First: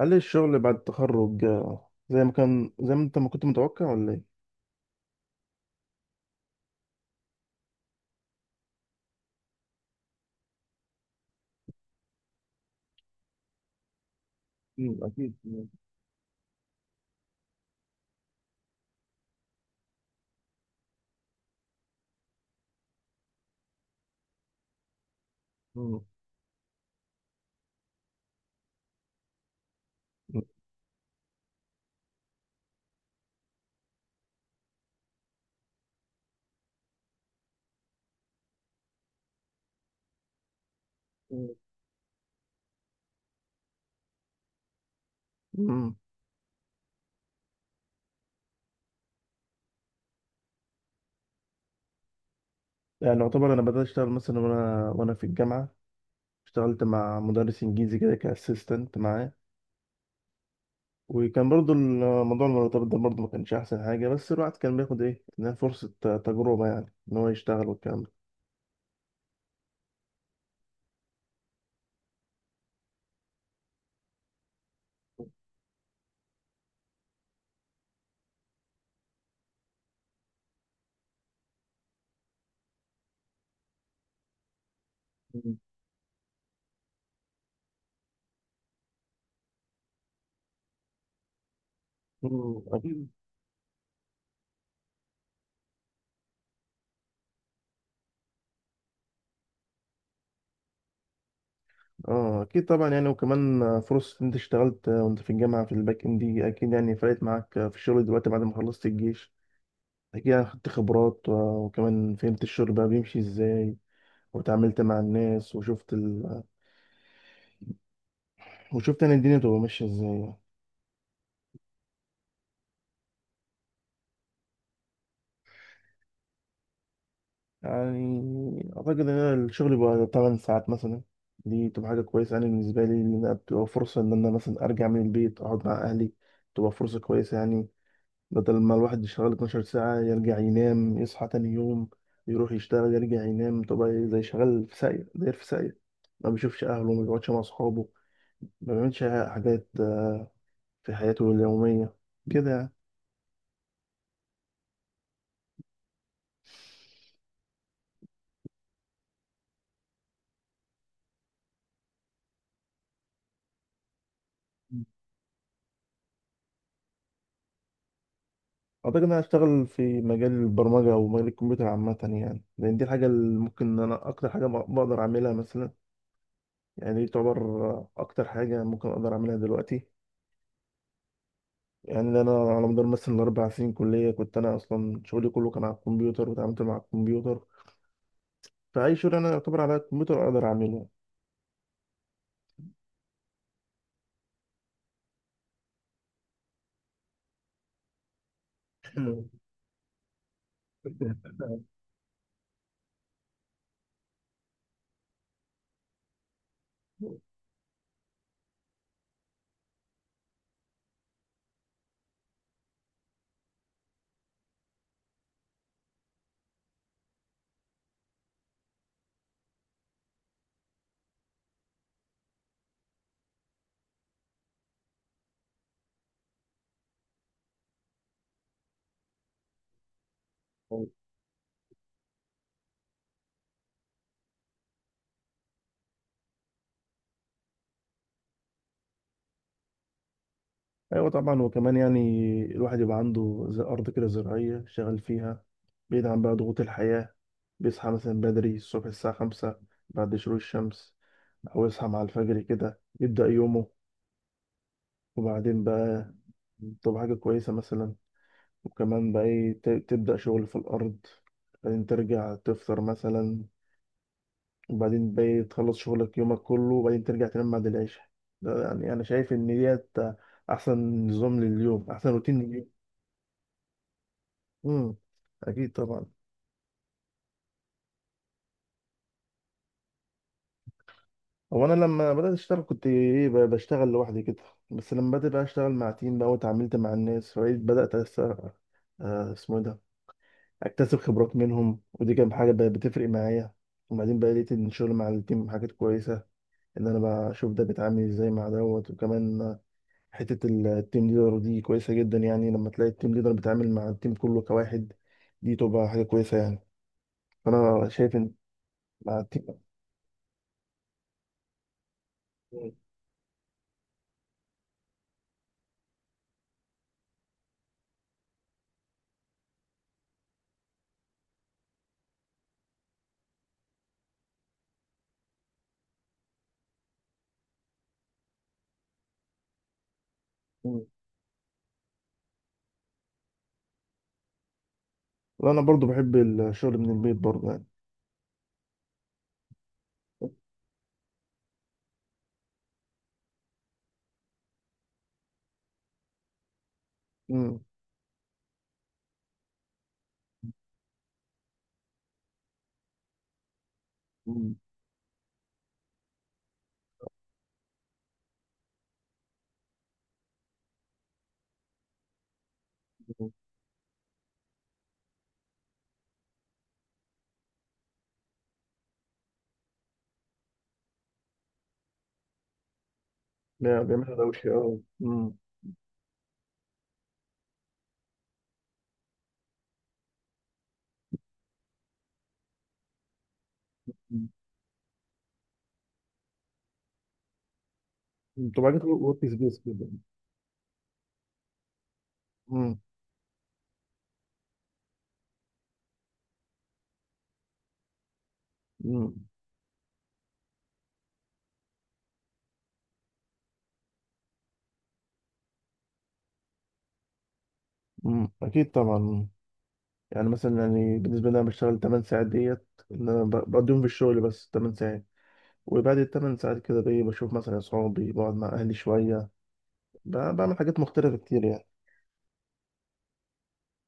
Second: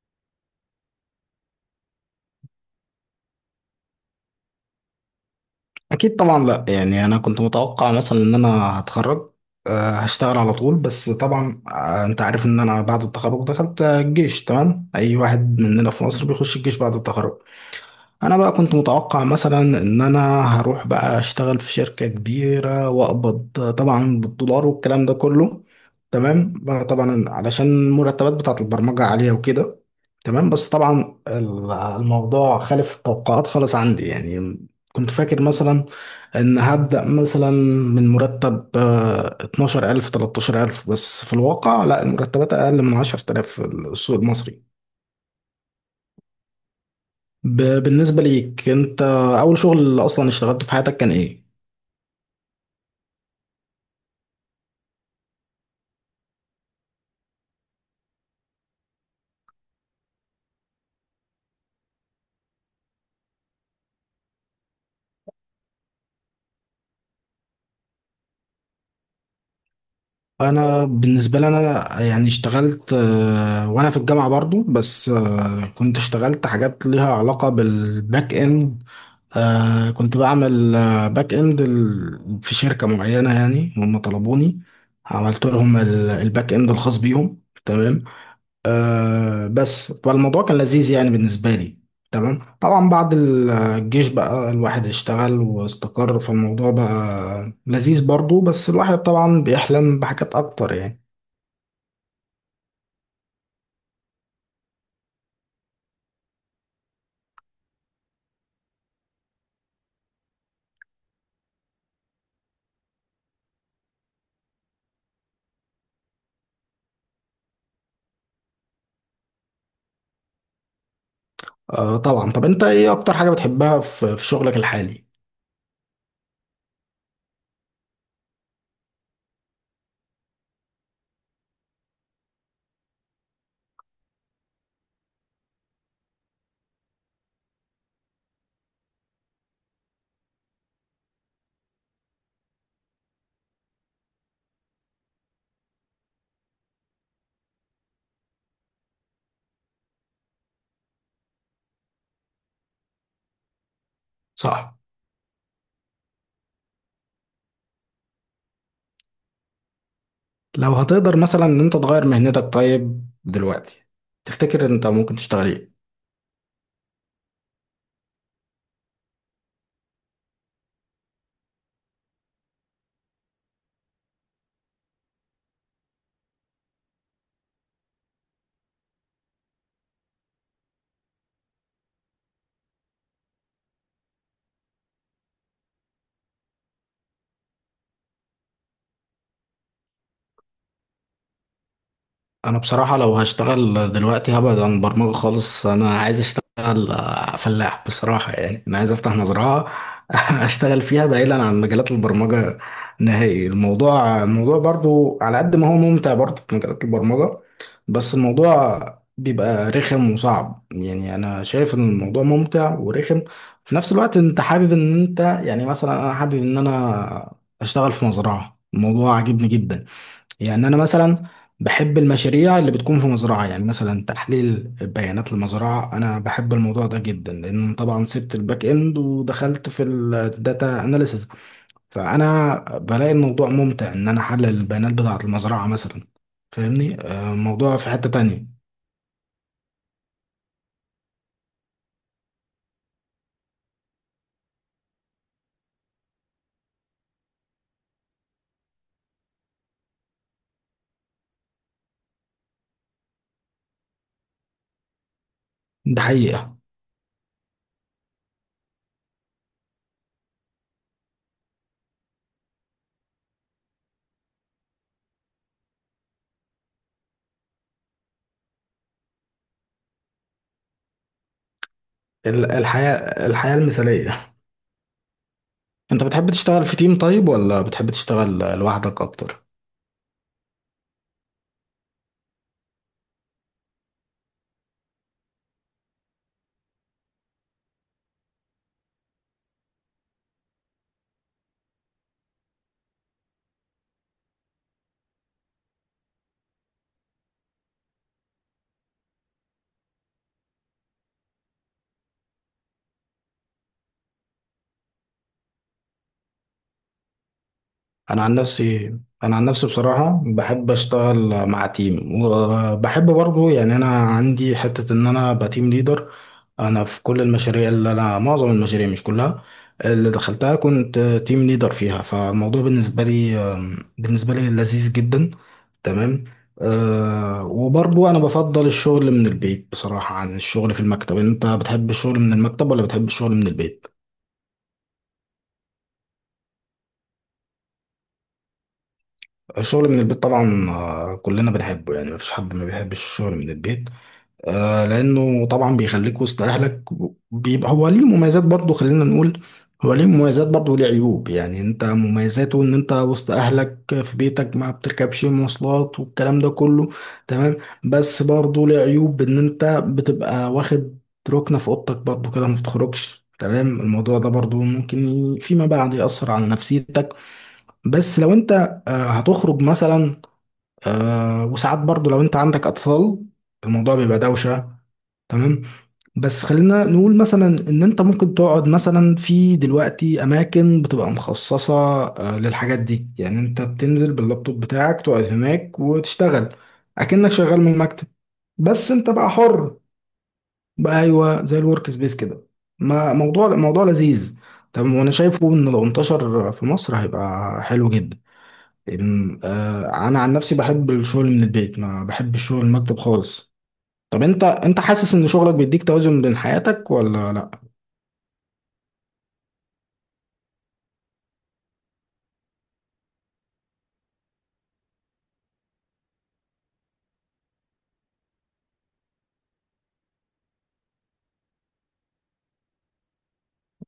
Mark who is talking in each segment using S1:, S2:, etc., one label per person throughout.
S1: هل الشغل بعد التخرج، زي ما انت ما كنت متوقع ولا ايه؟
S2: اكيد طبعا، لا يعني انا كنت متوقع مثلا ان انا هتخرج هشتغل على طول. بس طبعا انت عارف ان انا بعد التخرج دخلت الجيش. تمام،
S1: مم،
S2: اي
S1: أكيد،
S2: واحد
S1: مم.
S2: مننا في مصر بيخش الجيش بعد التخرج. انا بقى كنت متوقع مثلا ان انا هروح بقى اشتغل في شركة كبيرة واقبض، طبعا، بالدولار والكلام ده كله.
S1: مم.
S2: تمام بقى طبعا علشان المرتبات بتاعت البرمجة عالية وكده. تمام، بس طبعا الموضوع خالف التوقعات خالص عندي. يعني كنت فاكر مثلا ان هبدأ مثلا من مرتب 12000 13000، بس في
S1: مم.
S2: الواقع لا، المرتبات اقل من 10000 في السوق المصري.
S1: مم.
S2: بالنسبة ليك انت، اول شغل اصلا اشتغلته في حياتك كان ايه؟
S1: يعني يعتبر انا بدأت اشتغل مثلا وانا في الجامعة. اشتغلت مع مدرس انجليزي كده كاسيستنت معاه، وكان برضو الموضوع المرتبط ده برضو ما كانش احسن حاجة، بس الواحد كان بياخد ايه، إنها فرصة تجربة، يعني ان هو يشتغل والكلام ده.
S2: انا بالنسبه لي، انا يعني اشتغلت وانا في الجامعه برضو، بس كنت اشتغلت حاجات ليها علاقه بالباك اند. كنت بعمل باك اند في شركه معينه، يعني هم طلبوني، عملت
S1: مم،
S2: لهم الباك اند الخاص بيهم. تمام، آه، بس فالموضوع كان لذيذ يعني بالنسبة لي. تمام،
S1: مم،
S2: طبعا
S1: أكيد.
S2: بعد الجيش بقى الواحد اشتغل واستقر، فالموضوع بقى لذيذ برضو، بس الواحد طبعا بيحلم بحاجات أكتر يعني.
S1: اه اكيد طبعا، يعني وكمان فرصة ان انت اشتغلت وانت في الجامعة في الباك اند دي اكيد يعني فرقت معاك في الشغل دلوقتي بعد ما خلصت الجيش كده، خدت خبرات. وكمان فهمت الشغل بقى بيمشي ازاي، وتعاملت مع الناس، وشفت انا الدنيا بتبقى ماشيه ازاي يعني.
S2: آه طبعا. طب أنت إيه أكتر حاجة بتحبها في في شغلك الحالي؟
S1: يعني اعتقد ان أنا الشغل بقى 8 ساعات مثلا، دي تبقى حاجه كويسه، انا بالنسبه لي ان انا بتبقى فرصه ان انا مثلا ارجع من البيت اقعد مع اهلي، تبقى فرصه كويسه يعني. بدل ما الواحد يشتغل 12 ساعه، يرجع ينام، يصحى تاني يوم، يروح يشتغل، يرجع ينام، تبقى زي شغال في ساقية داير في ساقية، ما بيشوفش اهله، ما بيقعدش مع اصحابه، ما بيعملش حاجات في حياته اليومية كده يعني.
S2: صح. لو هتقدر مثلا إن أنت تغير مهنتك طيب دلوقتي، تفتكر أنت ممكن تشتغل إيه؟
S1: أعتقد إن أنا هشتغل في مجال البرمجة أو مجال الكمبيوتر عامة يعني، لأن دي الحاجة اللي ممكن إن أنا أكتر حاجة بقدر أعملها مثلا. يعني دي تعتبر أكتر حاجة ممكن أقدر أعملها دلوقتي، يعني لأن أنا على مدار مثلا ال4 سنين كلية كنت أنا أصلا شغلي كله كان على الكمبيوتر وتعاملت مع الكمبيوتر، فأي شغل أنا يعتبر على الكمبيوتر أقدر أعمله.
S2: انا بصراحة لو هشتغل دلوقتي هبعد عن برمجة خالص. انا عايز اشتغل فلاح بصراحة. يعني انا عايز افتح مزرعة اشتغل فيها بعيدا عن مجالات البرمجة نهائي. الموضوع برضو على قد ما هو ممتع برضو في مجالات البرمجة، بس الموضوع بيبقى رخم وصعب. يعني انا شايف ان الموضوع ممتع ورخم في نفس الوقت. انت حابب ان انت يعني، مثلا انا حابب ان انا اشتغل في مزرعة، الموضوع عاجبني جدا. يعني أنا مثلا بحب المشاريع اللي بتكون في مزرعة، يعني مثلا تحليل بيانات المزرعة، أنا بحب الموضوع ده جدا، لأن طبعا سبت الباك إند ودخلت في الداتا أناليسز. فأنا بلاقي الموضوع ممتع إن أنا أحلل البيانات بتاعة المزرعة مثلا. فاهمني، الموضوع في حتة تانية.
S1: ايوه طبعا، وكمان يعني الواحد يبقى عنده زي ارض كده زراعيه شغال فيها، بعيد عن بقى ضغوط الحياه، بيصحى مثلا بدري الصبح الساعه 5 بعد شروق الشمس، او يصحى مع الفجر كده يبدا يومه، وبعدين
S2: ده
S1: بقى
S2: حقيقة.
S1: طب حاجه كويسه مثلا، وكمان بقى ايه تبدا شغل في الارض، بعدين ترجع تفطر مثلا، وبعدين بقى إيه تخلص شغلك يومك كله، وبعدين ترجع تنام بعد العشاء. ده يعني انا شايف ان ديت احسن نظام لليوم، احسن روتين.
S2: الحياة المثالية.
S1: امم. اكيد
S2: أنت
S1: طبعا.
S2: بتحب تشتغل في تيم طيب ولا بتحب تشتغل لوحدك أكتر؟
S1: هو انا لما بدات اشتغل كنت ايه بشتغل لوحدي كده، بس لما بدات بقى اشتغل مع تيم بقى واتعاملت مع الناس وبقيت بدات أس... آه اسمه إيه ده، اكتسب خبرات منهم ودي كانت حاجه بقت بتفرق معايا. وبعدين بقى لقيت ان الشغل مع التيم حاجات كويسه، ان انا بقى اشوف ده بيتعامل ازاي مع دوت، وكمان حته التيم ليدر دي كويسه جدا، يعني لما تلاقي التيم ليدر بيتعامل مع التيم كله كواحد دي تبقى حاجه كويسه يعني، فانا شايف
S2: انا
S1: ان
S2: عن نفسي
S1: مع
S2: انا
S1: التيم.
S2: عن نفسي بصراحه بحب اشتغل مع تيم، وبحب برضو يعني انا عندي حته ان انا ابقى تيم ليدر. انا في كل المشاريع اللي انا، معظم المشاريع مش كلها اللي دخلتها، كنت تيم ليدر فيها. فالموضوع بالنسبه لي لذيذ جدا. تمام. أه، وبرضو انا بفضل الشغل من البيت بصراحه عن الشغل في المكتب. انت بتحب الشغل من المكتب ولا بتحب الشغل من البيت؟
S1: لا انا برضو بحب الشغل من البيت برضو يعني.
S2: الشغل من البيت طبعا كلنا بنحبه، يعني مفيش حد ما بيحبش الشغل من البيت. لأنه طبعا بيخليك وسط أهلك.
S1: امم.
S2: بيبقى هو ليه مميزات برضه، خلينا نقول هو ليه مميزات برضه وليه عيوب. يعني أنت مميزاته إن أنت وسط أهلك في
S1: مم.
S2: بيتك، ما بتركبش مواصلات والكلام ده كله. تمام، بس برضه ليه عيوب، إن أنت بتبقى واخد ركنة في أوضتك برضه كده، ما بتخرجش. تمام، الموضوع ده برضه ممكن فيما بعد يأثر على نفسيتك. بس لو أنت هتخرج مثلا، آه، وساعات برضو لو انت عندك اطفال،
S1: لا
S2: الموضوع
S1: جميل
S2: بيبقى
S1: ده وش
S2: دوشة.
S1: اه امم.
S2: تمام، بس خلينا نقول مثلا ان انت ممكن تقعد مثلا في، دلوقتي اماكن بتبقى مخصصة للحاجات دي، يعني انت بتنزل باللابتوب بتاعك تقعد هناك وتشتغل اكنك شغال من المكتب،
S1: أمم. طبعا انت
S2: بس انت
S1: ورك
S2: بقى
S1: سبيس
S2: حر
S1: كده.
S2: بقى. ايوه، زي الورك سبيس كده.
S1: امم.
S2: ما موضوع لذيذ. طب وانا شايفه ان لو انتشر في مصر هيبقى حلو جدا.
S1: امم.
S2: انا عن نفسي بحب الشغل من البيت، ما بحب الشغل المكتب خالص. طب انت، انت حاسس ان شغلك بيديك توازن بين حياتك ولا لا؟
S1: أمم. اكيد طبعا. يعني مثلا يعني بالنسبه لي انا بشتغل 8 ساعات ديت ان انا بقضيهم في الشغل بس 8 ساعات، وبعد ال 8 ساعات كده بشوف مثلا اصحابي، بقعد مع اهلي شويه، بعمل حاجات مختلفه كتير يعني.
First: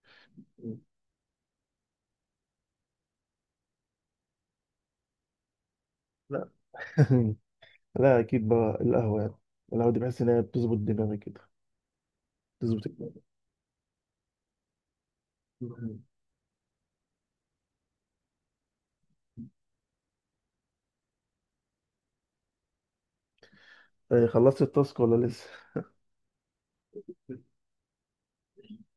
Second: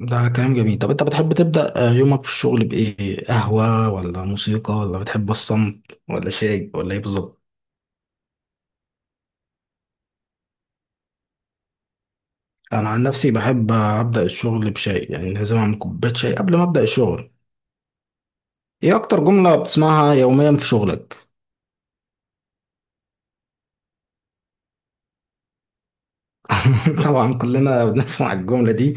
S2: ده كلام جميل.
S1: أمم.
S2: طب انت بتحب تبدأ يومك في الشغل بايه؟ قهوة ولا موسيقى ولا بتحب الصمت ولا
S1: لا.
S2: شاي ولا ايه بالظبط؟
S1: لا اكيد بقى القهوه يعني، القهوه دي بحس ان هي بتظبط دماغي كده، بتظبط
S2: انا عن نفسي بحب ابدأ الشغل بشاي، يعني لازم اعمل
S1: الدماغ.
S2: كوباية شاي قبل ما ابدأ الشغل. ايه اكتر جملة بتسمعها يوميا في شغلك؟
S1: إيه، خلصت التاسك ولا لسه؟
S2: طبعا كلنا بنسمع الجملة دي.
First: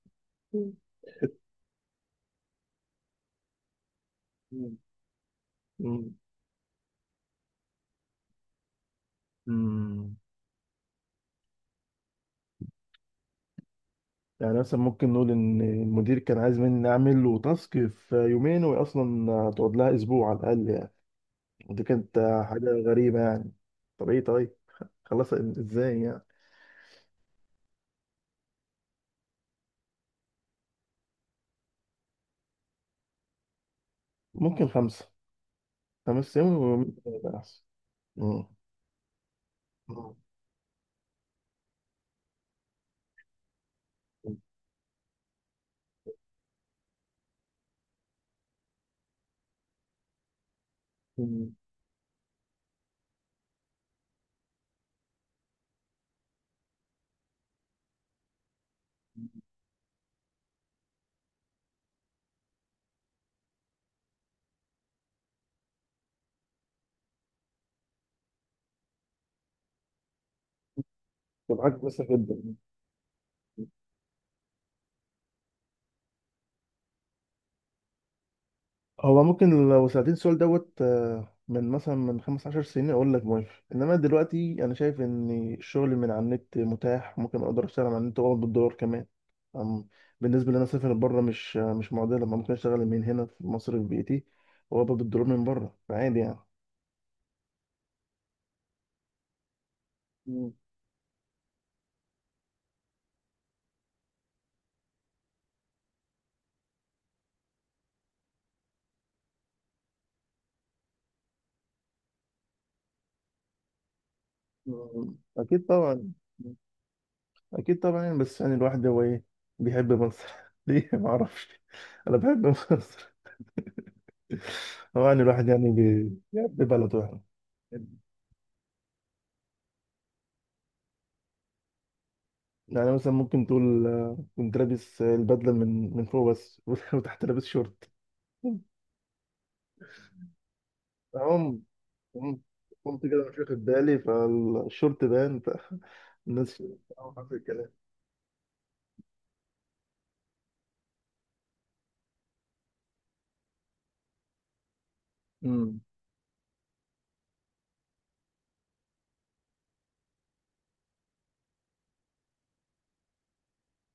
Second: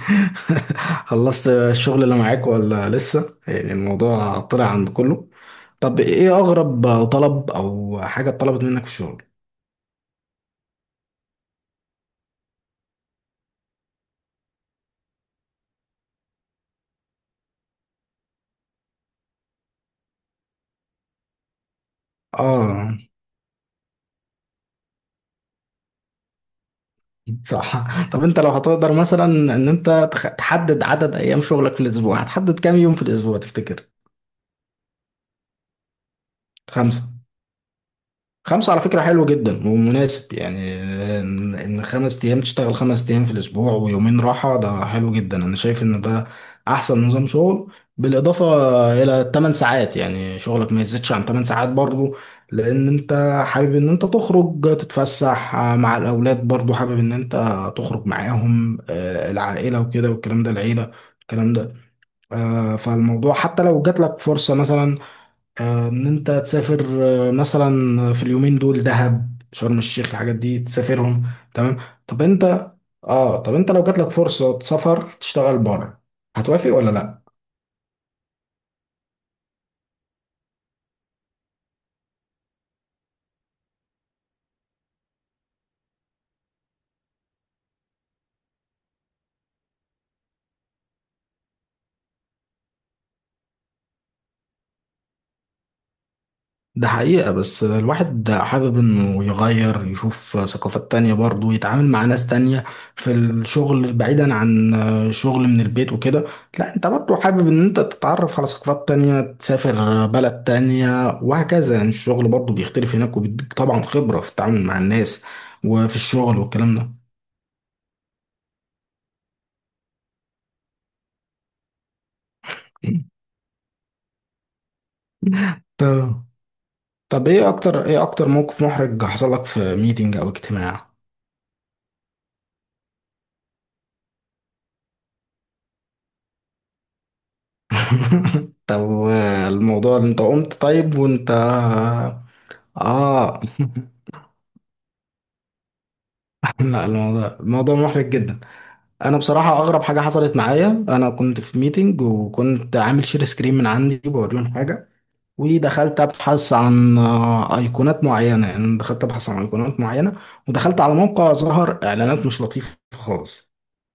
S2: خلصت الشغل اللي معاك ولا لسه؟ يعني الموضوع طلع
S1: مم.
S2: عن كله. طب
S1: مم.
S2: ايه اغرب طلب او حاجة اتطلبت منك في الشغل؟
S1: مم. يعني مثلا ممكن نقول ان المدير كان عايز مني اعمل له تاسك في يومين وهي اصلا هتقعد لها اسبوع على الاقل يعني، ودي كانت حاجه
S2: اه،
S1: غريبه يعني. طب ايه طيب خلصت ازاي يعني.
S2: صح. طب انت لو هتقدر مثلا ان انت تحدد عدد ايام شغلك في الاسبوع، هتحدد كام يوم في الاسبوع تفتكر؟
S1: ممكن خمسه، 5 ايام ويومين
S2: خمسة.
S1: يبقى احسن. مم.
S2: خمسة على فكرة حلو جدا
S1: مم.
S2: ومناسب. يعني إن خمس أيام تشتغل، خمس أيام في الأسبوع ويومين راحة، ده حلو جدا. أنا شايف إن ده أحسن نظام شغل، بالإضافة إلى 8 ساعات، يعني شغلك ما يزيدش عن 8
S1: مم.
S2: ساعات برضو، لأن أنت حابب إن أنت تخرج تتفسح مع الأولاد، برضو حابب إن أنت تخرج معاهم، العائلة وكده والكلام ده، العيلة الكلام ده، فالموضوع حتى لو جات لك فرصة مثلا ان انت تسافر مثلا في اليومين دول، دهب، شرم الشيخ، الحاجات دي تسافرهم.
S1: كنت
S2: تمام.
S1: عاجبك مثلا
S2: طب
S1: جدا.
S2: انت، اه طب انت لو جاتلك فرصة سفر تشتغل بره، هتوافق ولا لا؟
S1: هو ممكن لو سألتني السؤال دوت، من مثلا من 15 سنين أقول لك موافق، إنما دلوقتي أنا شايف إن الشغل من على النت متاح، ممكن أقدر أشتغل على النت وأقبض بالدولار كمان. أم- بالنسبة لي أنا أسافر بره مش مش معضلة، ما ممكن أشتغل من هنا في مصر في بيتي، وأقبض بالدولار من بره، فعادي يعني.
S2: ده حقيقة، بس الواحد حابب انه يغير، يشوف
S1: مم.
S2: ثقافات تانية برضه، يتعامل مع ناس تانية في الشغل، بعيدا عن شغل من البيت وكده. لا، انت برضه حابب ان انت تتعرف على ثقافات تانية، تسافر بلد تانية وهكذا. يعني الشغل برضه بيختلف هناك، وبيديك طبعا خبرة في التعامل مع
S1: أم،
S2: الناس
S1: أكيد
S2: وفي
S1: طبعا.
S2: الشغل والكلام ده.
S1: أكيد طبعا يعني، بس يعني الواحد هو إيه بيحب مصر، ليه معرفش. أنا بحب مصر. طبعا الواحد يعني بي-
S2: طب
S1: بيحب بلده يعني.
S2: طب ايه اكتر موقف محرج حصل لك في ميتنج او اجتماع؟
S1: يعني مثلا ممكن تقول، كنت لابس البدله من فوق بس وتحت لابس شورت.
S2: طب الموضوع، انت قمت طيب وانت،
S1: أقوم، قمت، قمت كده مش
S2: اه؟
S1: واخد بالي فالشورت بان فالناس،
S2: لا الموضوع،
S1: حصل
S2: الموضوع محرج جدا. انا بصراحه اغرب حاجه حصلت معايا، انا كنت في ميتنج وكنت عامل شير سكرين من عندي بوريهم حاجه،
S1: الكلام.
S2: ودخلت ابحث عن ايقونات معينه، يعني دخلت ابحث عن ايقونات معينه، ودخلت على موقع ظهر اعلانات مش لطيفه خالص.